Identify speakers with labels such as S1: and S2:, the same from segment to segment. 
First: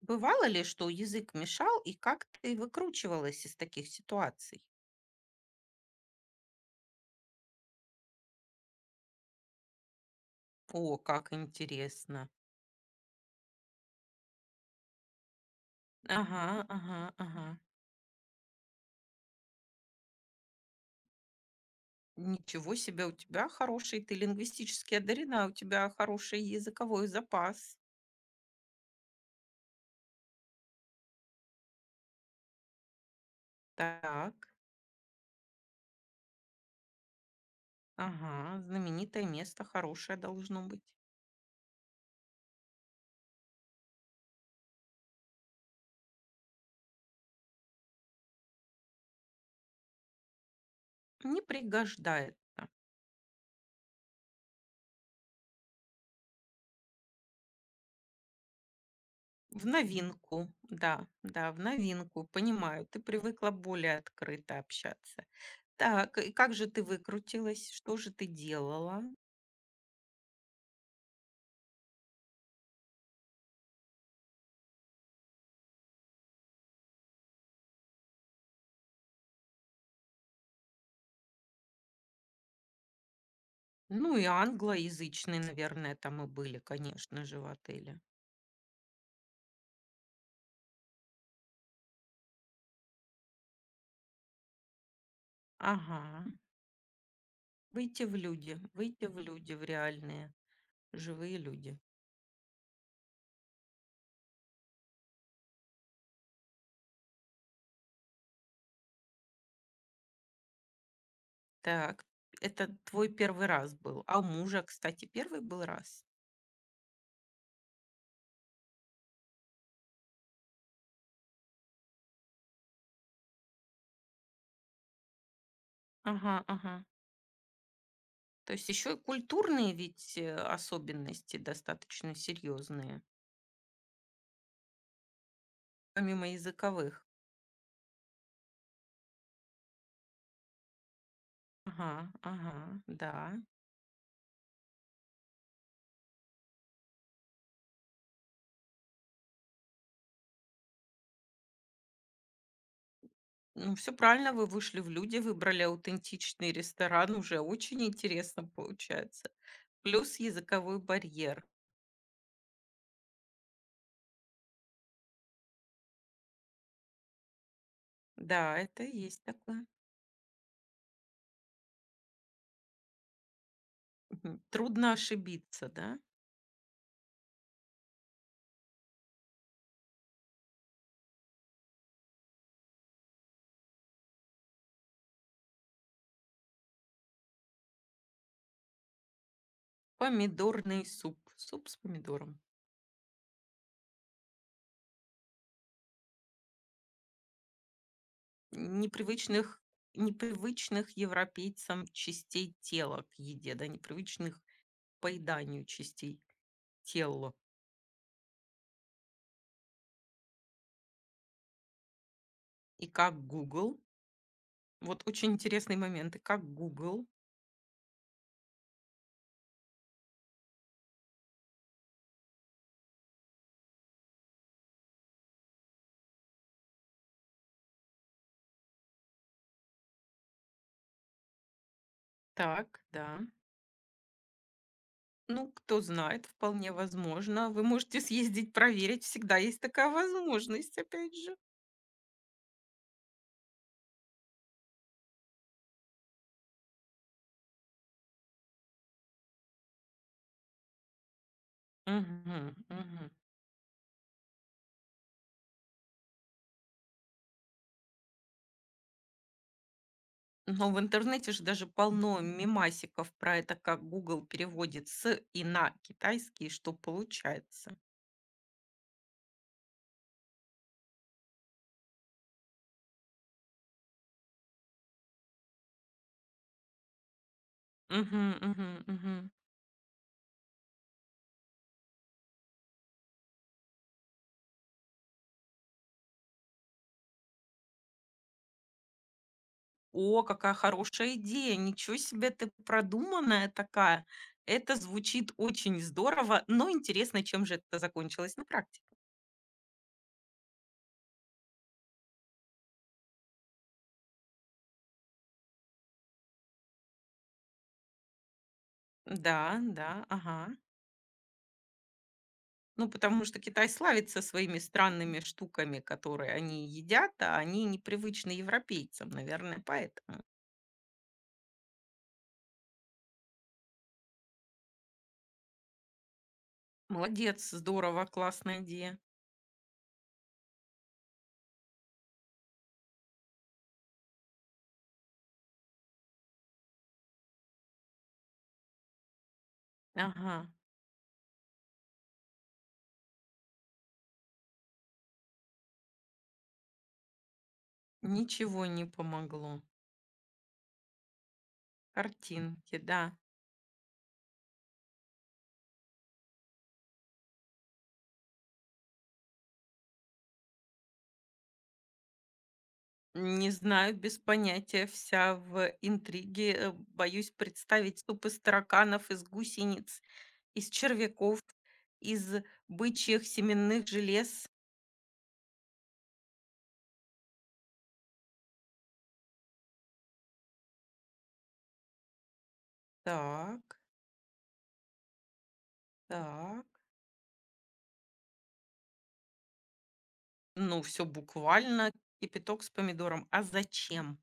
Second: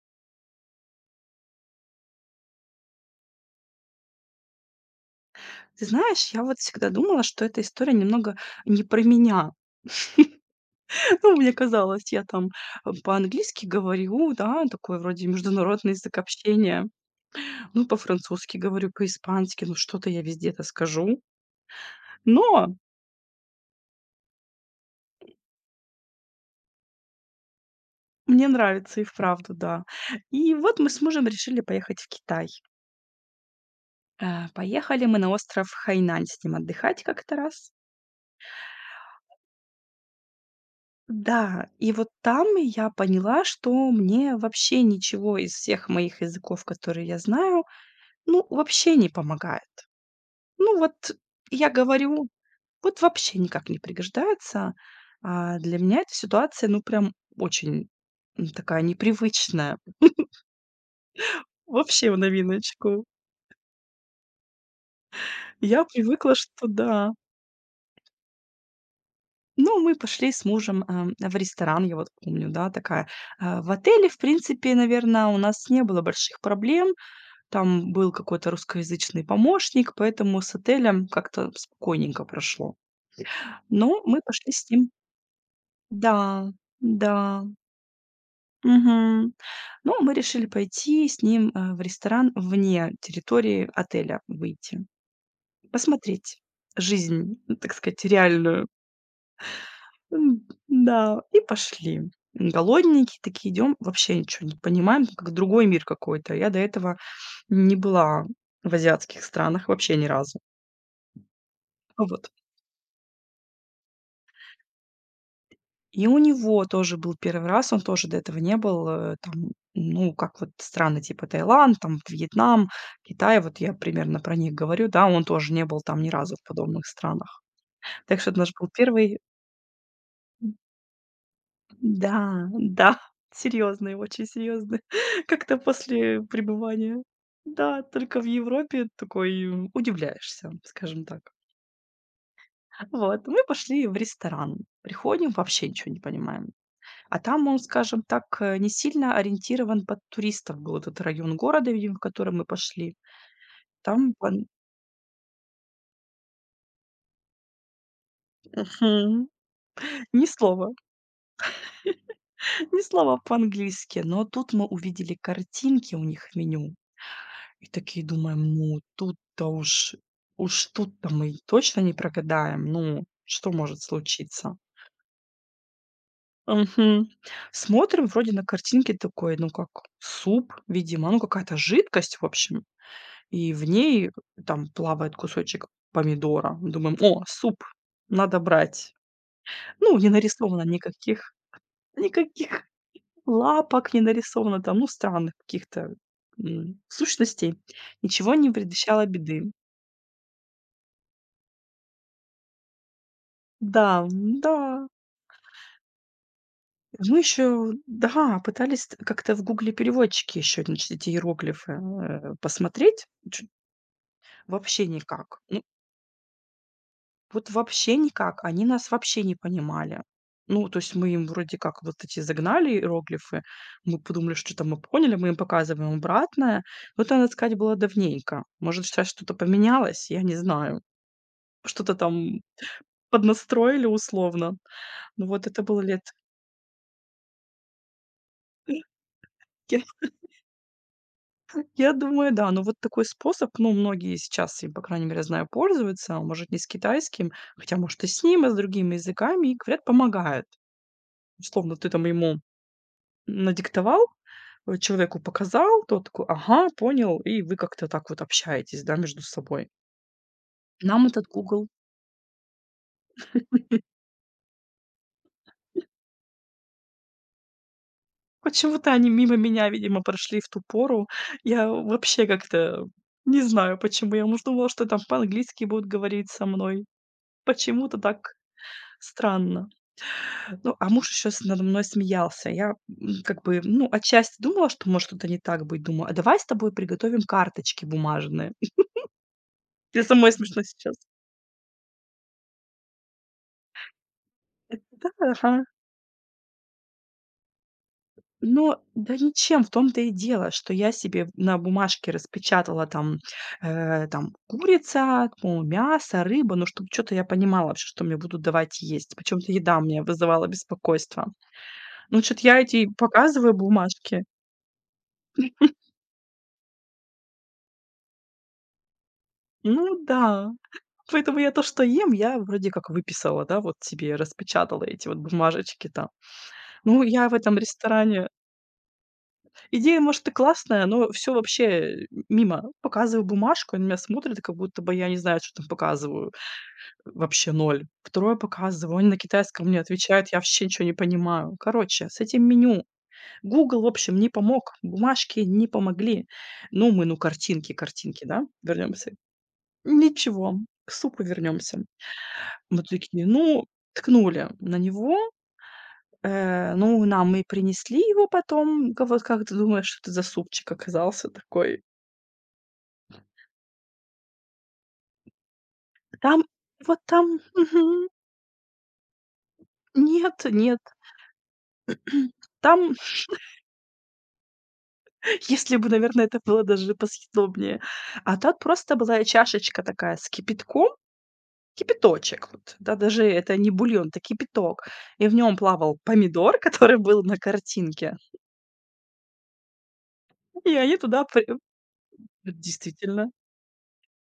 S1: Бывало ли, что язык мешал, и как ты выкручивалась из таких ситуаций?
S2: Ты знаешь, я вот всегда думала, что эта история немного не про меня.
S1: О, как
S2: Ну, мне казалось, я
S1: интересно.
S2: там, по-английски говорю, да, такой вроде международный язык
S1: Ага,
S2: общения.
S1: ага, ага.
S2: Ну, по-французски говорю, по-испански, ну, что-то я везде это скажу. Но
S1: Ничего себе, у тебя хороший, ты лингвистически одарена, у тебя хороший языковой запас.
S2: мне нравится и вправду, да. И вот мы с мужем решили поехать в Китай.
S1: Так,
S2: Поехали мы на остров Хайнань с ним отдыхать как-то раз.
S1: ага, знаменитое место хорошее должно быть.
S2: Да, и вот там я поняла, что мне вообще ничего из всех моих языков, которые я знаю, ну, вообще не помогает. Ну, вот
S1: Не
S2: я говорю,
S1: пригождается.
S2: вот вообще никак не пригождается. Для меня эта ситуация, ну, прям очень, такая
S1: В
S2: непривычная.
S1: новинку, да, да, в
S2: Вообще в
S1: новинку, понимаю, ты
S2: новиночку.
S1: привыкла более открыто общаться.
S2: Я
S1: Так, и
S2: привыкла,
S1: как
S2: что
S1: же ты
S2: да.
S1: выкрутилась? Что же ты делала?
S2: Ну, мы пошли с мужем, в ресторан, я вот помню, да, такая. В отеле, в принципе, наверное, у нас не было больших проблем. Там был какой-то русскоязычный помощник, поэтому с отелем как-то спокойненько прошло. Но
S1: Ну
S2: мы
S1: и
S2: пошли с ним.
S1: англоязычные, наверное,
S2: Да,
S1: там и были,
S2: да.
S1: конечно же, в отеле.
S2: Мгм. Ну, мы решили пойти с ним, в ресторан вне территории отеля, выйти,
S1: Ага,
S2: посмотреть жизнь, ну, так сказать, реальную.
S1: выйти в люди, в реальные,
S2: Да,
S1: живые
S2: и
S1: люди.
S2: пошли. Голодненькие такие идем, вообще ничего не понимаем, как другой мир какой-то. Я до этого не была в азиатских странах вообще ни разу.
S1: Так,
S2: Вот.
S1: это твой первый раз был. А у мужа, кстати, первый был раз.
S2: И у него тоже был первый раз, он тоже до этого не был, там, ну, как вот страны типа Таиланд, там, Вьетнам, Китай, вот я примерно про них говорю, да, он тоже не был там ни разу
S1: Ага,
S2: в
S1: ага.
S2: подобных странах. Так что это наш
S1: То есть
S2: был
S1: еще и
S2: первый.
S1: культурные ведь
S2: М,
S1: особенности достаточно
S2: да, да,
S1: серьезные.
S2: серьезный, очень серьезный. Как-то после
S1: Помимо
S2: пребывания,
S1: языковых.
S2: да, только в Европе такой, удивляешься, скажем так.
S1: Ага, ага, да.
S2: Вот, мы пошли в ресторан, приходим, вообще ничего не понимаем. А там он, скажем так, не сильно ориентирован под туристов был этот район города, видимо, в котором мы пошли.
S1: Ну, все
S2: Там
S1: правильно,
S2: пон
S1: вы вышли в люди, выбрали аутентичный ресторан. Уже очень интересно
S2: Мгм.
S1: получается. Плюс
S2: Ни слова,
S1: языковой барьер.
S2: ни слова по-английски. Но тут мы увидели картинки у них в меню и такие думаем:
S1: Да,
S2: "Ну,
S1: это есть
S2: тут-то
S1: такое.
S2: уж уж тут-то мы точно не прогадаем. Ну, что может
S1: Мгм.
S2: случиться?"
S1: Трудно ошибиться, да?
S2: Мгм. Смотрим, вроде на картинке такой, ну, как суп, видимо, ну, какая-то жидкость, в общем. И в ней там плавает кусочек помидора. Думаем: "О, суп, надо брать". Ну, не нарисовано
S1: Помидорный суп.
S2: никаких
S1: Суп с помидором.
S2: никаких лапок, не нарисовано там, ну, странных каких-то, сущностей. Ничего не предвещало беды.
S1: Непривычных непривычных европейцам частей тела к еде, да,
S2: Да,
S1: непривычных
S2: да.
S1: к поеданию частей
S2: Мы
S1: тела.
S2: еще, да, пытались т как-то в "Гугле" переводчике еще, значит, эти иероглифы,
S1: И
S2: посмотреть.
S1: как
S2: Чё
S1: Google.
S2: Вообще
S1: Вот очень
S2: никак. Ну,
S1: интересные моменты, как Google.
S2: вот вообще никак. Они нас вообще не понимали. Ну, то есть мы им вроде как вот эти загнали иероглифы, мы подумали, что там мы поняли, мы им показываем обратное. Но это, надо сказать, было давненько. Может, сейчас что-то поменялось, я не знаю. Что-то там
S1: Так, да.
S2: поднастроили условно. Ну вот
S1: Ну,
S2: это было
S1: кто
S2: лет…
S1: знает, вполне возможно. Вы можете съездить проверить, всегда есть
S2: Я,
S1: такая возможность, опять же.
S2: я думаю, да. Но вот такой способ, ну, многие сейчас им, по крайней мере, знаю, пользуются, может, не с китайским, хотя, может, и с ним, и с другими языками, и, говорят, помогает. Условно, ты там ему
S1: Мгм, мгм.
S2: надиктовал, человеку показал, тот такой: "Ага, понял". И вы как-то так вот общаетесь, да, между собой.
S1: Но в
S2: Нам этот
S1: интернете же
S2: Google
S1: даже полно мемасиков про это, как Google переводит с и на китайский, что получается.
S2: почему-то они мимо меня, видимо, прошли в ту пору. Я вообще как-то не знаю, почему. Я, может, думала, что там по-английски будут говорить со мной. Почему-то так
S1: Мгм, мгм, мгм.
S2: странно. Ну, а муж еще надо мной смеялся. Я, как бы, ну, отчасти думала, что может что-то не так быть. Думаю: "А давай с тобой приготовим карточки бумажные". Мне
S1: О,
S2: самой
S1: какая
S2: смешно сейчас.
S1: хорошая идея! Ничего себе ты продуманная такая! Это
S2: Да,
S1: звучит
S2: ага.
S1: очень здорово, но интересно, чем же это закончилось на
S2: Но
S1: практике?
S2: да ничем, в том-то и дело, что я себе на бумажке распечатала там, там курица, ну, мясо, рыба, ну, чтобы что то я понимала вообще, что мне будут давать есть.
S1: Да,
S2: Почему-то еда
S1: да,
S2: мне
S1: ага.
S2: вызывала беспокойство. Ну, что то я эти
S1: Ну, потому что
S2: показываю
S1: Китай славится
S2: бумажки.
S1: своими странными штуками, которые они едят, а они непривычны европейцам, наверное,
S2: Ну
S1: поэтому.
S2: да. Поэтому я то, что ем, я вроде как выписала, да, вот себе распечатала эти вот бумажечки там. Ну, я в
S1: Молодец,
S2: этом
S1: здорово,
S2: ресторане.
S1: классная идея.
S2: Идея, может, и классная, но все вообще, мимо. Показываю бумажку, они на меня смотрят, как будто бы я не знаю, что там показываю. Вообще ноль. Второе показываю, они на китайском мне отвечают,
S1: Ага,
S2: я вообще ничего не понимаю. Короче, с этим меню Google в общем, не помог, бумажки не помогли. Ну, мы, ну, картинки, картинки, да,
S1: ничего не
S2: вернемся.
S1: помогло.
S2: Ничего, к супу вернемся.
S1: Картинки,
S2: Мы
S1: да.
S2: такие, ну, ткнули на него, ну, нам и принесли его потом. Ка вот как ты думаешь, что это за супчик оказался такой?
S1: Не знаю, без понятия, вся в
S2: Там
S1: интриге.
S2: вот там
S1: Боюсь представить
S2: мгм.
S1: суп из тараканов, из гусениц,
S2: Нет,
S1: из
S2: нет.
S1: червяков, из
S2: Там,
S1: бычьих семенных желез.
S2: если бы, наверное, это было даже посъедобнее. А тут просто была чашечка такая с кипятком, кипяточек, вот, да, даже это не
S1: Так,
S2: бульон, это кипяток. И в нем плавал помидор,
S1: так.
S2: который был на картинке. И
S1: Ну,
S2: они
S1: все
S2: туда при э,
S1: буквально.
S2: вот
S1: Кипяток с помидором.
S2: действительно.
S1: А зачем?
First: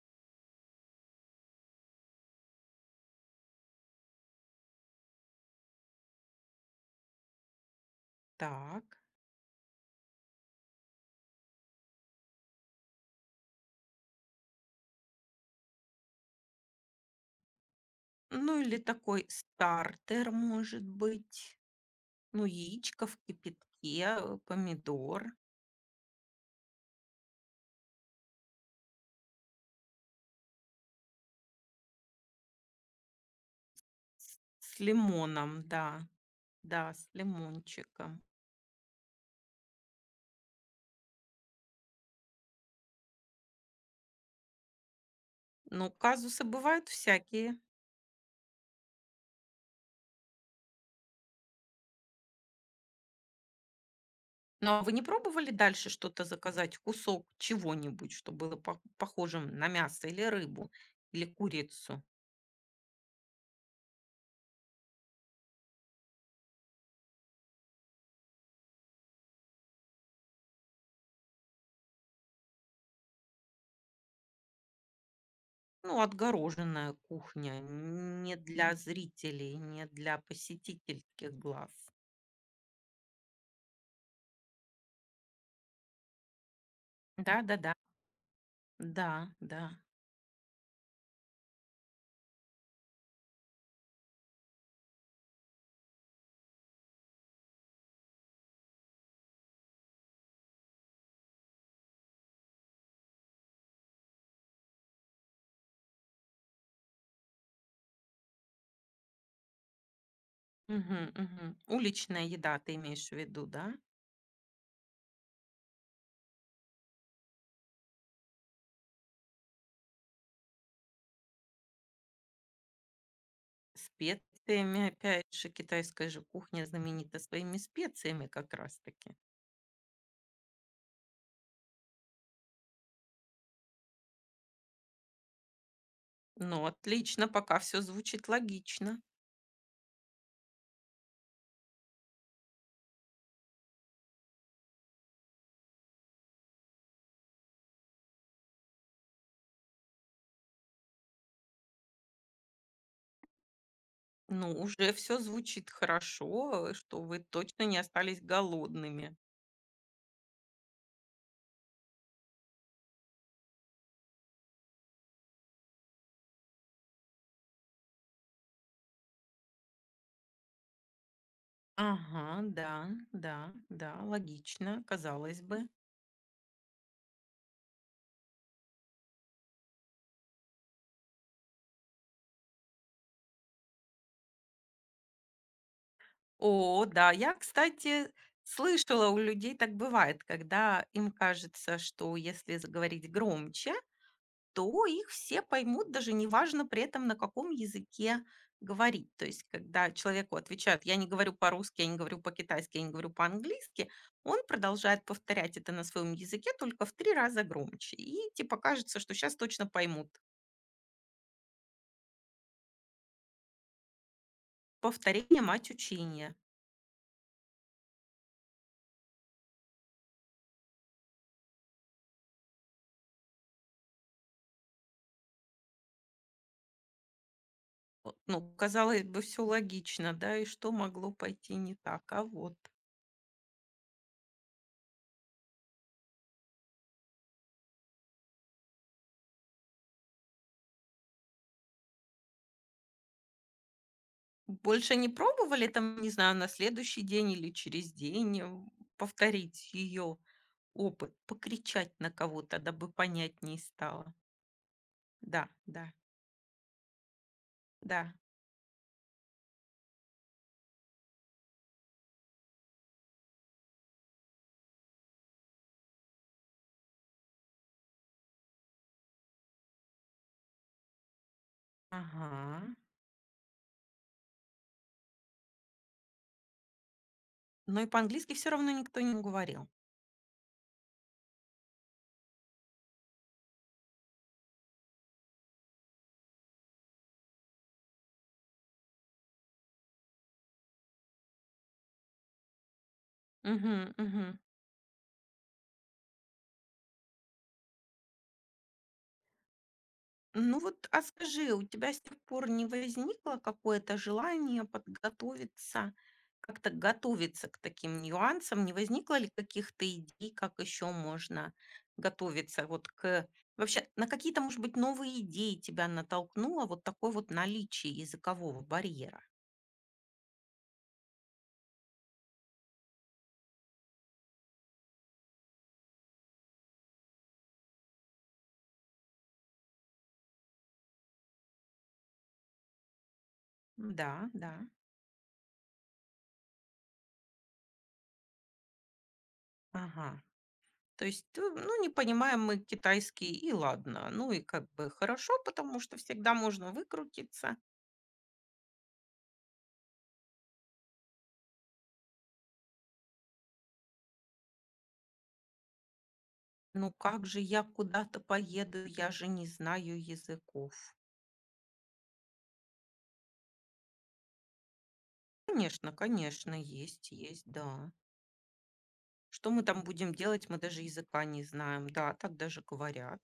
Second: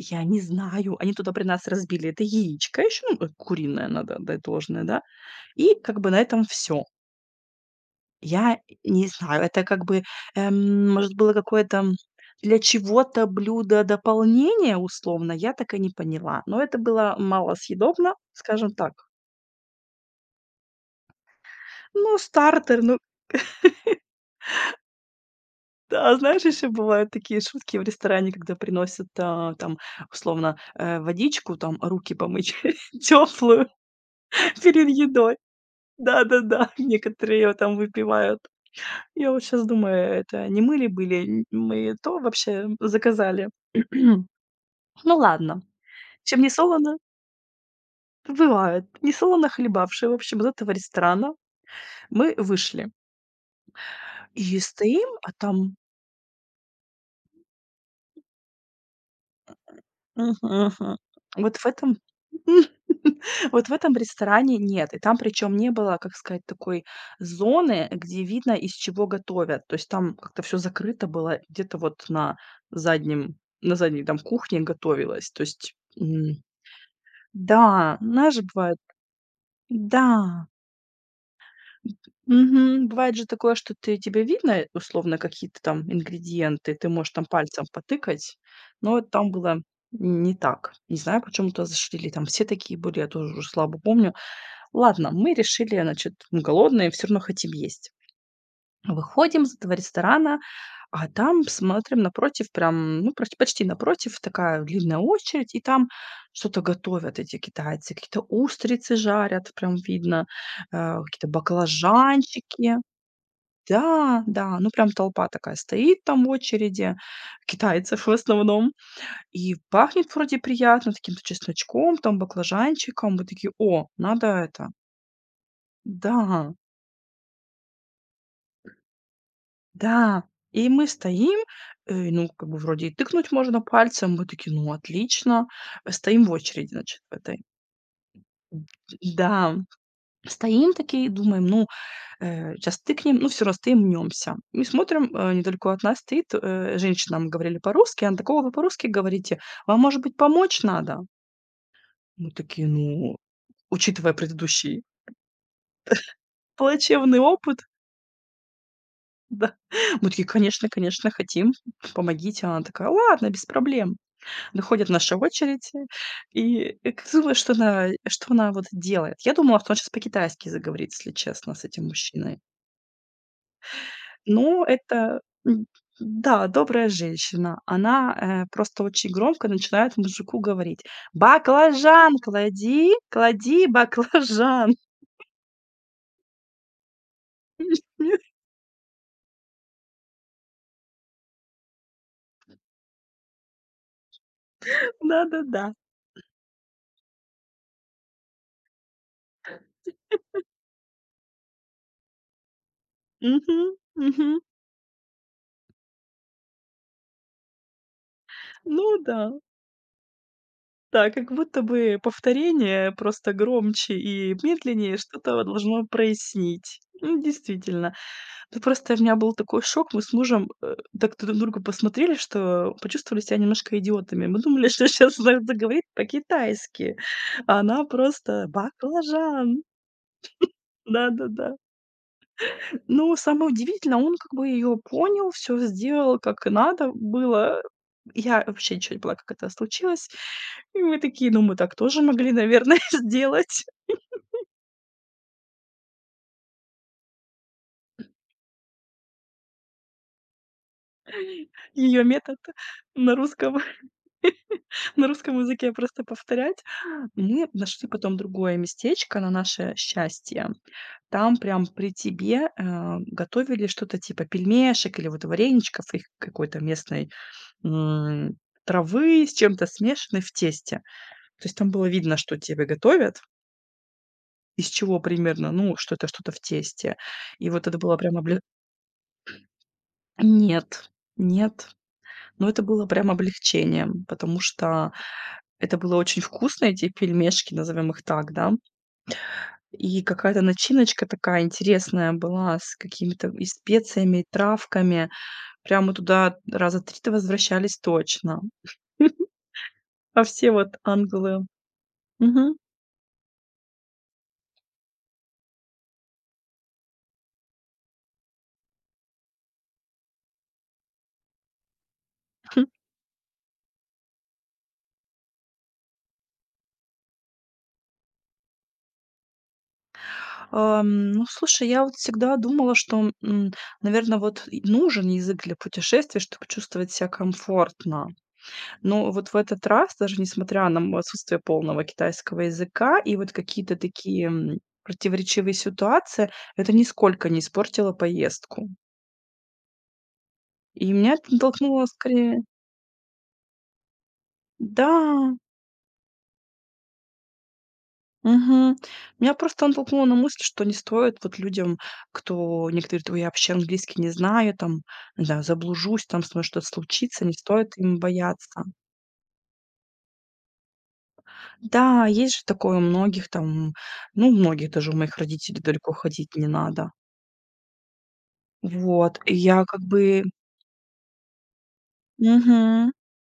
S2: Я не знаю, они туда при нас разбили это яичко еще ну, куриное, надо отдать должное, да, и как бы на этом все. Я
S1: Так.
S2: не знаю, это как бы, может, было какое-то для чего-то блюдо дополнение условно, я так и не поняла. Но это было малосъедобно,
S1: Ну,
S2: скажем
S1: или
S2: так.
S1: такой стартер, может быть.
S2: Ну,
S1: Ну,
S2: стартер, ну
S1: яичко в кипятке, помидор
S2: да, знаешь, еще бывают такие шутки в ресторане, когда приносят, а, там, условно, водичку, там, руки помыть теплую
S1: с с
S2: перед едой.
S1: лимоном, да.
S2: Да-да-да,
S1: Да, с
S2: некоторые её там
S1: лимончиком.
S2: выпивают. Я вот сейчас думаю, это не мы ли были, н мы то вообще заказали? Ну ладно.
S1: Ну,
S2: Чем
S1: казусы
S2: не
S1: бывают
S2: солоно
S1: всякие.
S2: бывает. Не солоно хлебавшие, в общем, из этого ресторана мы вышли. И
S1: Ну, а вы не
S2: стоим, а
S1: пробовали
S2: там
S1: дальше что-то заказать? Кусок чего-нибудь, что было похожим на мясо или
S2: мгм,
S1: рыбу,
S2: мгм.
S1: или
S2: Вот в этом
S1: курицу?
S2: вот в этом ресторане нет. И там причем не было, как сказать, такой зоны, где видно, из чего готовят. То есть там как-то все закрыто было, где-то вот заднем на задней там кухне готовилось. То есть,
S1: Ну,
S2: м,
S1: отгороженная кухня,
S2: да,
S1: не
S2: знаешь,
S1: для
S2: бывает
S1: зрителей, не для
S2: да.
S1: посетительских глаз.
S2: Мгм. Бывает же такое, что ты тебе видно, условно, какие-то там ингредиенты, ты можешь там
S1: Да-да-да,
S2: пальцем
S1: да,
S2: потыкать,
S1: да.
S2: но там
S1: Да,
S2: было
S1: да.
S2: не так. Не знаю, почему туда зашли, там все такие были, я тоже уже слабо помню. Ладно, мы решили, значит, мы голодные, все равно хотим есть. Выходим из этого ресторана, а там смотрим напротив, прям, ну, почти напротив, такая длинная очередь, и там что-то готовят эти китайцы. Какие-то устрицы жарят, прям видно,
S1: Мгм,
S2: какие-то
S1: мгм. Уличная еда,
S2: баклажанчики.
S1: ты имеешь в виду, да?
S2: Да, да, ну прям толпа такая стоит там в очереди, китайцев в основном. И пахнет вроде приятно, таким-то чесночком, там баклажанчиком. Мы такие, о, надо это.
S1: Специями, опять же, китайская
S2: Да,
S1: же кухня знаменита своими специями как раз-таки.
S2: да, и мы стоим, ну, как бы вроде и тыкнуть можно пальцем. Мы такие: "Ну, отлично". Стоим в
S1: Ну,
S2: очереди, значит, в
S1: отлично,
S2: этой.
S1: пока все звучит
S2: Д
S1: логично.
S2: да, стоим такие, думаем: "Ну, щас тыкнем". Ну, все равно стоим, мнёмся. И смотрим, недалеко от нас стоит, женщина. Мы говорили по-русски. Она такого вы по-русски говорите? Вам, может быть, помочь надо?" Мы такие: "Ну, учитывая
S1: Ну,
S2: предыдущий
S1: уже все звучит хорошо, что вы
S2: плачевный опыт,
S1: точно не остались голодными.
S2: да". Мы такие: "Конечно, конечно, хотим. Помогите". Она такая: "Ладно, без проблем". Доходит наша очередь, и что она вот делает? Я думала, что он сейчас по-китайски заговорит, если честно, с этим мужчиной.
S1: Ага, да, да, да,
S2: Но
S1: логично,
S2: это,
S1: казалось
S2: м,
S1: бы.
S2: да, добрая женщина. Она, просто очень громко начинает мужику говорить: "Баклажан клади, клади баклажан".
S1: О, да. Я, кстати, слышала, у людей так бывает, когда им кажется, что если заговорить громче, то их все
S2: Да-да-да.
S1: поймут, даже неважно при этом, на каком языке говорить. То есть, когда человеку отвечают, я не говорю по-русски, я не говорю по-китайски, я не говорю
S2: Мгм,
S1: по-английски, он
S2: мгм.
S1: продолжает повторять это на своем языке только в три раза громче. И типа
S2: Ну
S1: кажется, что
S2: да.
S1: сейчас точно поймут.
S2: Да, как будто бы повторение, просто громче и медленнее,
S1: Повторение –
S2: что-то
S1: мать
S2: должно
S1: учения.
S2: прояснить. Действительно. Ну, просто у меня был такой шок. Мы с мужем, так друг на друга посмотрели, что почувствовали себя немножко идиотами. Мы думали, что сейчас она заговорит по-китайски, а она просто:
S1: Ну, казалось бы, все
S2: "Баклажан".
S1: логично, да, и что могло
S2: Да-да-да.
S1: пойти не так? А вот.
S2: Ну самое удивительное, он как бы ее понял, все сделал, как и надо было. Я вообще ничего не поняла, как это случилось. И мы такие: "Ну, мы так тоже могли, наверное, сделать".
S1: Больше не пробовали там, не знаю, на следующий день или через день, повторить ее опыт, покричать
S2: Ее
S1: на
S2: метод
S1: кого-то, дабы
S2: на русском
S1: понятней стало?
S2: на русском
S1: Да,
S2: языке
S1: да,
S2: просто повторять. Мы нашли
S1: да.
S2: потом другое местечко, на наше счастье. Там прям при тебе, готовили что-то типа пельмешек или вот вареничков их какой-то местной, м, травы с чем-то смешанной в тесте. То есть там было видно, что тебе
S1: Ага.
S2: готовят, из чего примерно, ну, что это что-то в тесте. И вот это
S1: Но и
S2: было прям…
S1: по-английски все равно никто не говорил.
S2: Нет, нет. Но это было прям облегчением, потому что это было очень вкусно, эти пельмешки, назовем их так, да. И какая-то начиночка такая интересная была с какими-то и
S1: Угу,
S2: специями, и
S1: мгм.
S2: травками. Прямо туда раза три то возвращались точно. А все
S1: Ну
S2: вот
S1: вот, а
S2: ангелы…
S1: скажи, у тебя с тех пор
S2: Мгм.
S1: не возникло какое-то желание подготовиться, как-то готовиться к таким нюансам? Не возникло ли каких-то идей, как еще можно готовиться вот к... Вообще, на какие-то, может быть, новые идеи тебя натолкнуло вот такое вот наличие языкового барьера?
S2: Ну, слушай, я вот всегда думала, что, наверное, вот и нужен язык для путешествий, чтобы чувствовать себя комфортно. Но вот в этот раз, даже несмотря на отсутствие полного китайского языка и вот какие-то такие,
S1: Да, да,
S2: противоречивые ситуации, это нисколько не испортило поездку.
S1: ага.
S2: И
S1: То
S2: меня
S1: есть,
S2: это
S1: ну,
S2: натолкнуло
S1: не понимаем
S2: скорее
S1: мы китайский, и ладно. Ну и как
S2: да,
S1: бы хорошо, потому что всегда можно выкрутиться.
S2: мгм. Меня просто натолкнуло на мысль, что не стоит вот людям, кто некоторые говорят: "Ой, я вообще английский не знаю, там, не знаю, заблужусь, там со мной что-то
S1: Ну
S2: случится".
S1: как
S2: Не
S1: же я
S2: стоит им
S1: куда-то
S2: бояться.
S1: поеду, я же не знаю языков.
S2: Да, есть же такое у многих там, ну, у многих, даже у моих родителей далеко
S1: Конечно,
S2: ходить не
S1: конечно,
S2: надо.
S1: есть, есть, да.
S2: Вот, и
S1: Что мы
S2: я как
S1: там будем
S2: бы
S1: делать, мы даже языка не знаем. Да, так даже
S2: мгм.
S1: говорят.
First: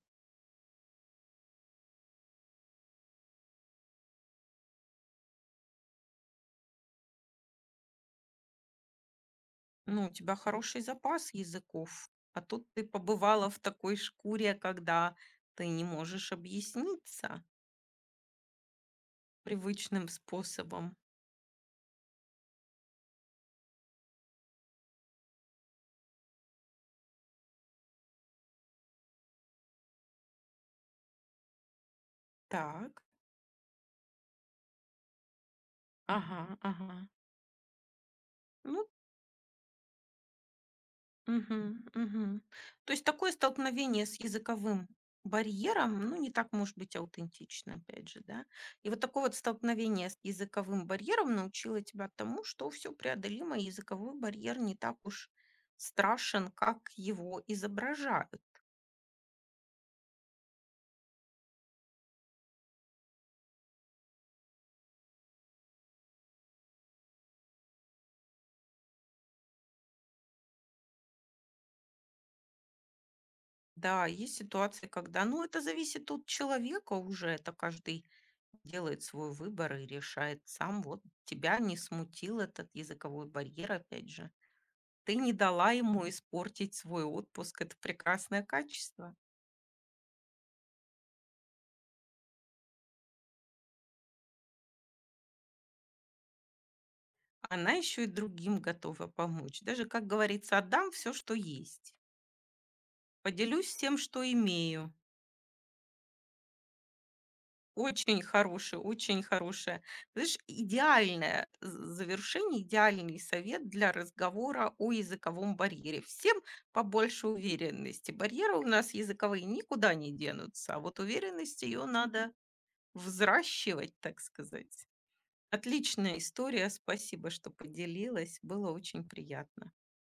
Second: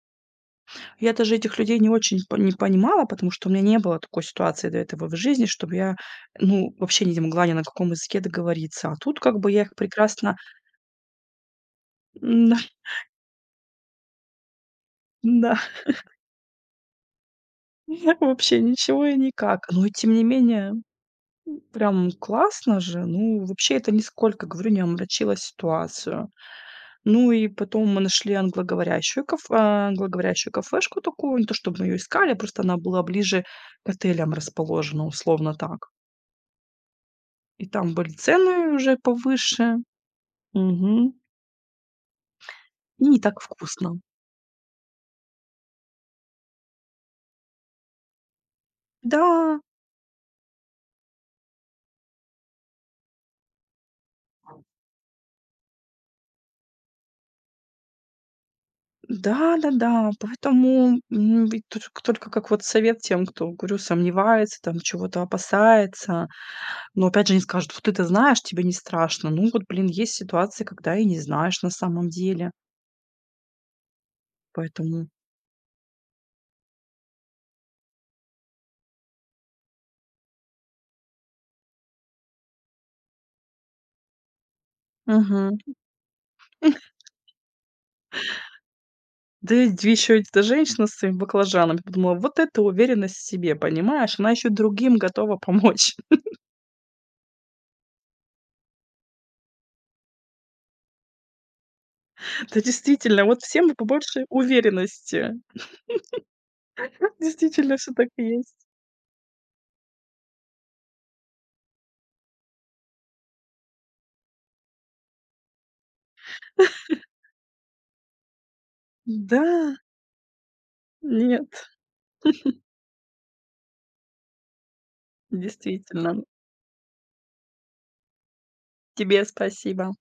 S2: Я даже этих людей не очень по не понимала, потому что у меня не было такой ситуации до этого в жизни, чтобы я, ну, вообще не могла ни на каком языке договориться. А тут как бы я их
S1: Ну, у
S2: прекрасно
S1: тебя хороший запас языков. А
S2: м-да,
S1: тут ты побывала в такой шкуре, когда ты не можешь объясниться
S2: вообще ничего и никак. Но и
S1: привычным
S2: тем не менее,
S1: способом.
S2: прям классно же. Ну, вообще это нисколько, говорю, не омрачило ситуацию. Ну и потом мы нашли англоговорящую кафешку такую. Не то чтобы мы ее искали, просто она была
S1: Так,
S2: ближе к отелям расположена, условно так.
S1: ага, ага.
S2: И там были цены
S1: Ну,
S2: уже повыше. Мгм.
S1: мгм, мгм. То есть
S2: И не
S1: такое
S2: так вкусно.
S1: столкновение с языковым барьером, ну, не так может быть аутентично, опять же, да. И вот
S2: Да,
S1: такое вот столкновение с языковым барьером научило тебя тому, что все преодолимо, и языковой барьер не так уж страшен, как его изображают.
S2: да-да-да. Поэтому, ведь тут только как вот совет тем, кто, говорю, сомневается, там чего-то опасается. Но опять же не скажут: "Вот ты-то знаешь, тебе не страшно". Ну вот, блин, есть ситуации, когда и не знаешь на самом деле.
S1: Да, есть ситуации,
S2: Поэтому
S1: когда, ну, это зависит от человека уже, это каждый делает свой выбор и решает сам. Вот тебя не смутил этот языковой барьер, опять же. Ты не
S2: мгм.
S1: дала ему испортить свой отпуск. Это прекрасное качество.
S2: Да и еще эта женщина с своими баклажанами. Подумала, вот это уверенность в себе, понимаешь? Она еще другим готова помочь.
S1: Она еще и другим готова помочь. Даже, как говорится, отдам все, что есть.
S2: Да, действительно, вот всем бы
S1: Поделюсь тем, что
S2: побольше
S1: имею.
S2: уверенности. Действительно, все так и
S1: Очень
S2: есть.
S1: хорошее, очень хорошее. Знаешь, идеальное завершение, идеальный совет для разговора о языковом барьере. Всем побольше уверенности. Барьеры у нас
S2: Да,
S1: языковые никуда не денутся, а вот
S2: нет,
S1: уверенность ее надо взращивать, так сказать. Отличная
S2: действительно.
S1: история. Спасибо, что поделилась. Было очень
S2: Тебе
S1: приятно.
S2: спасибо.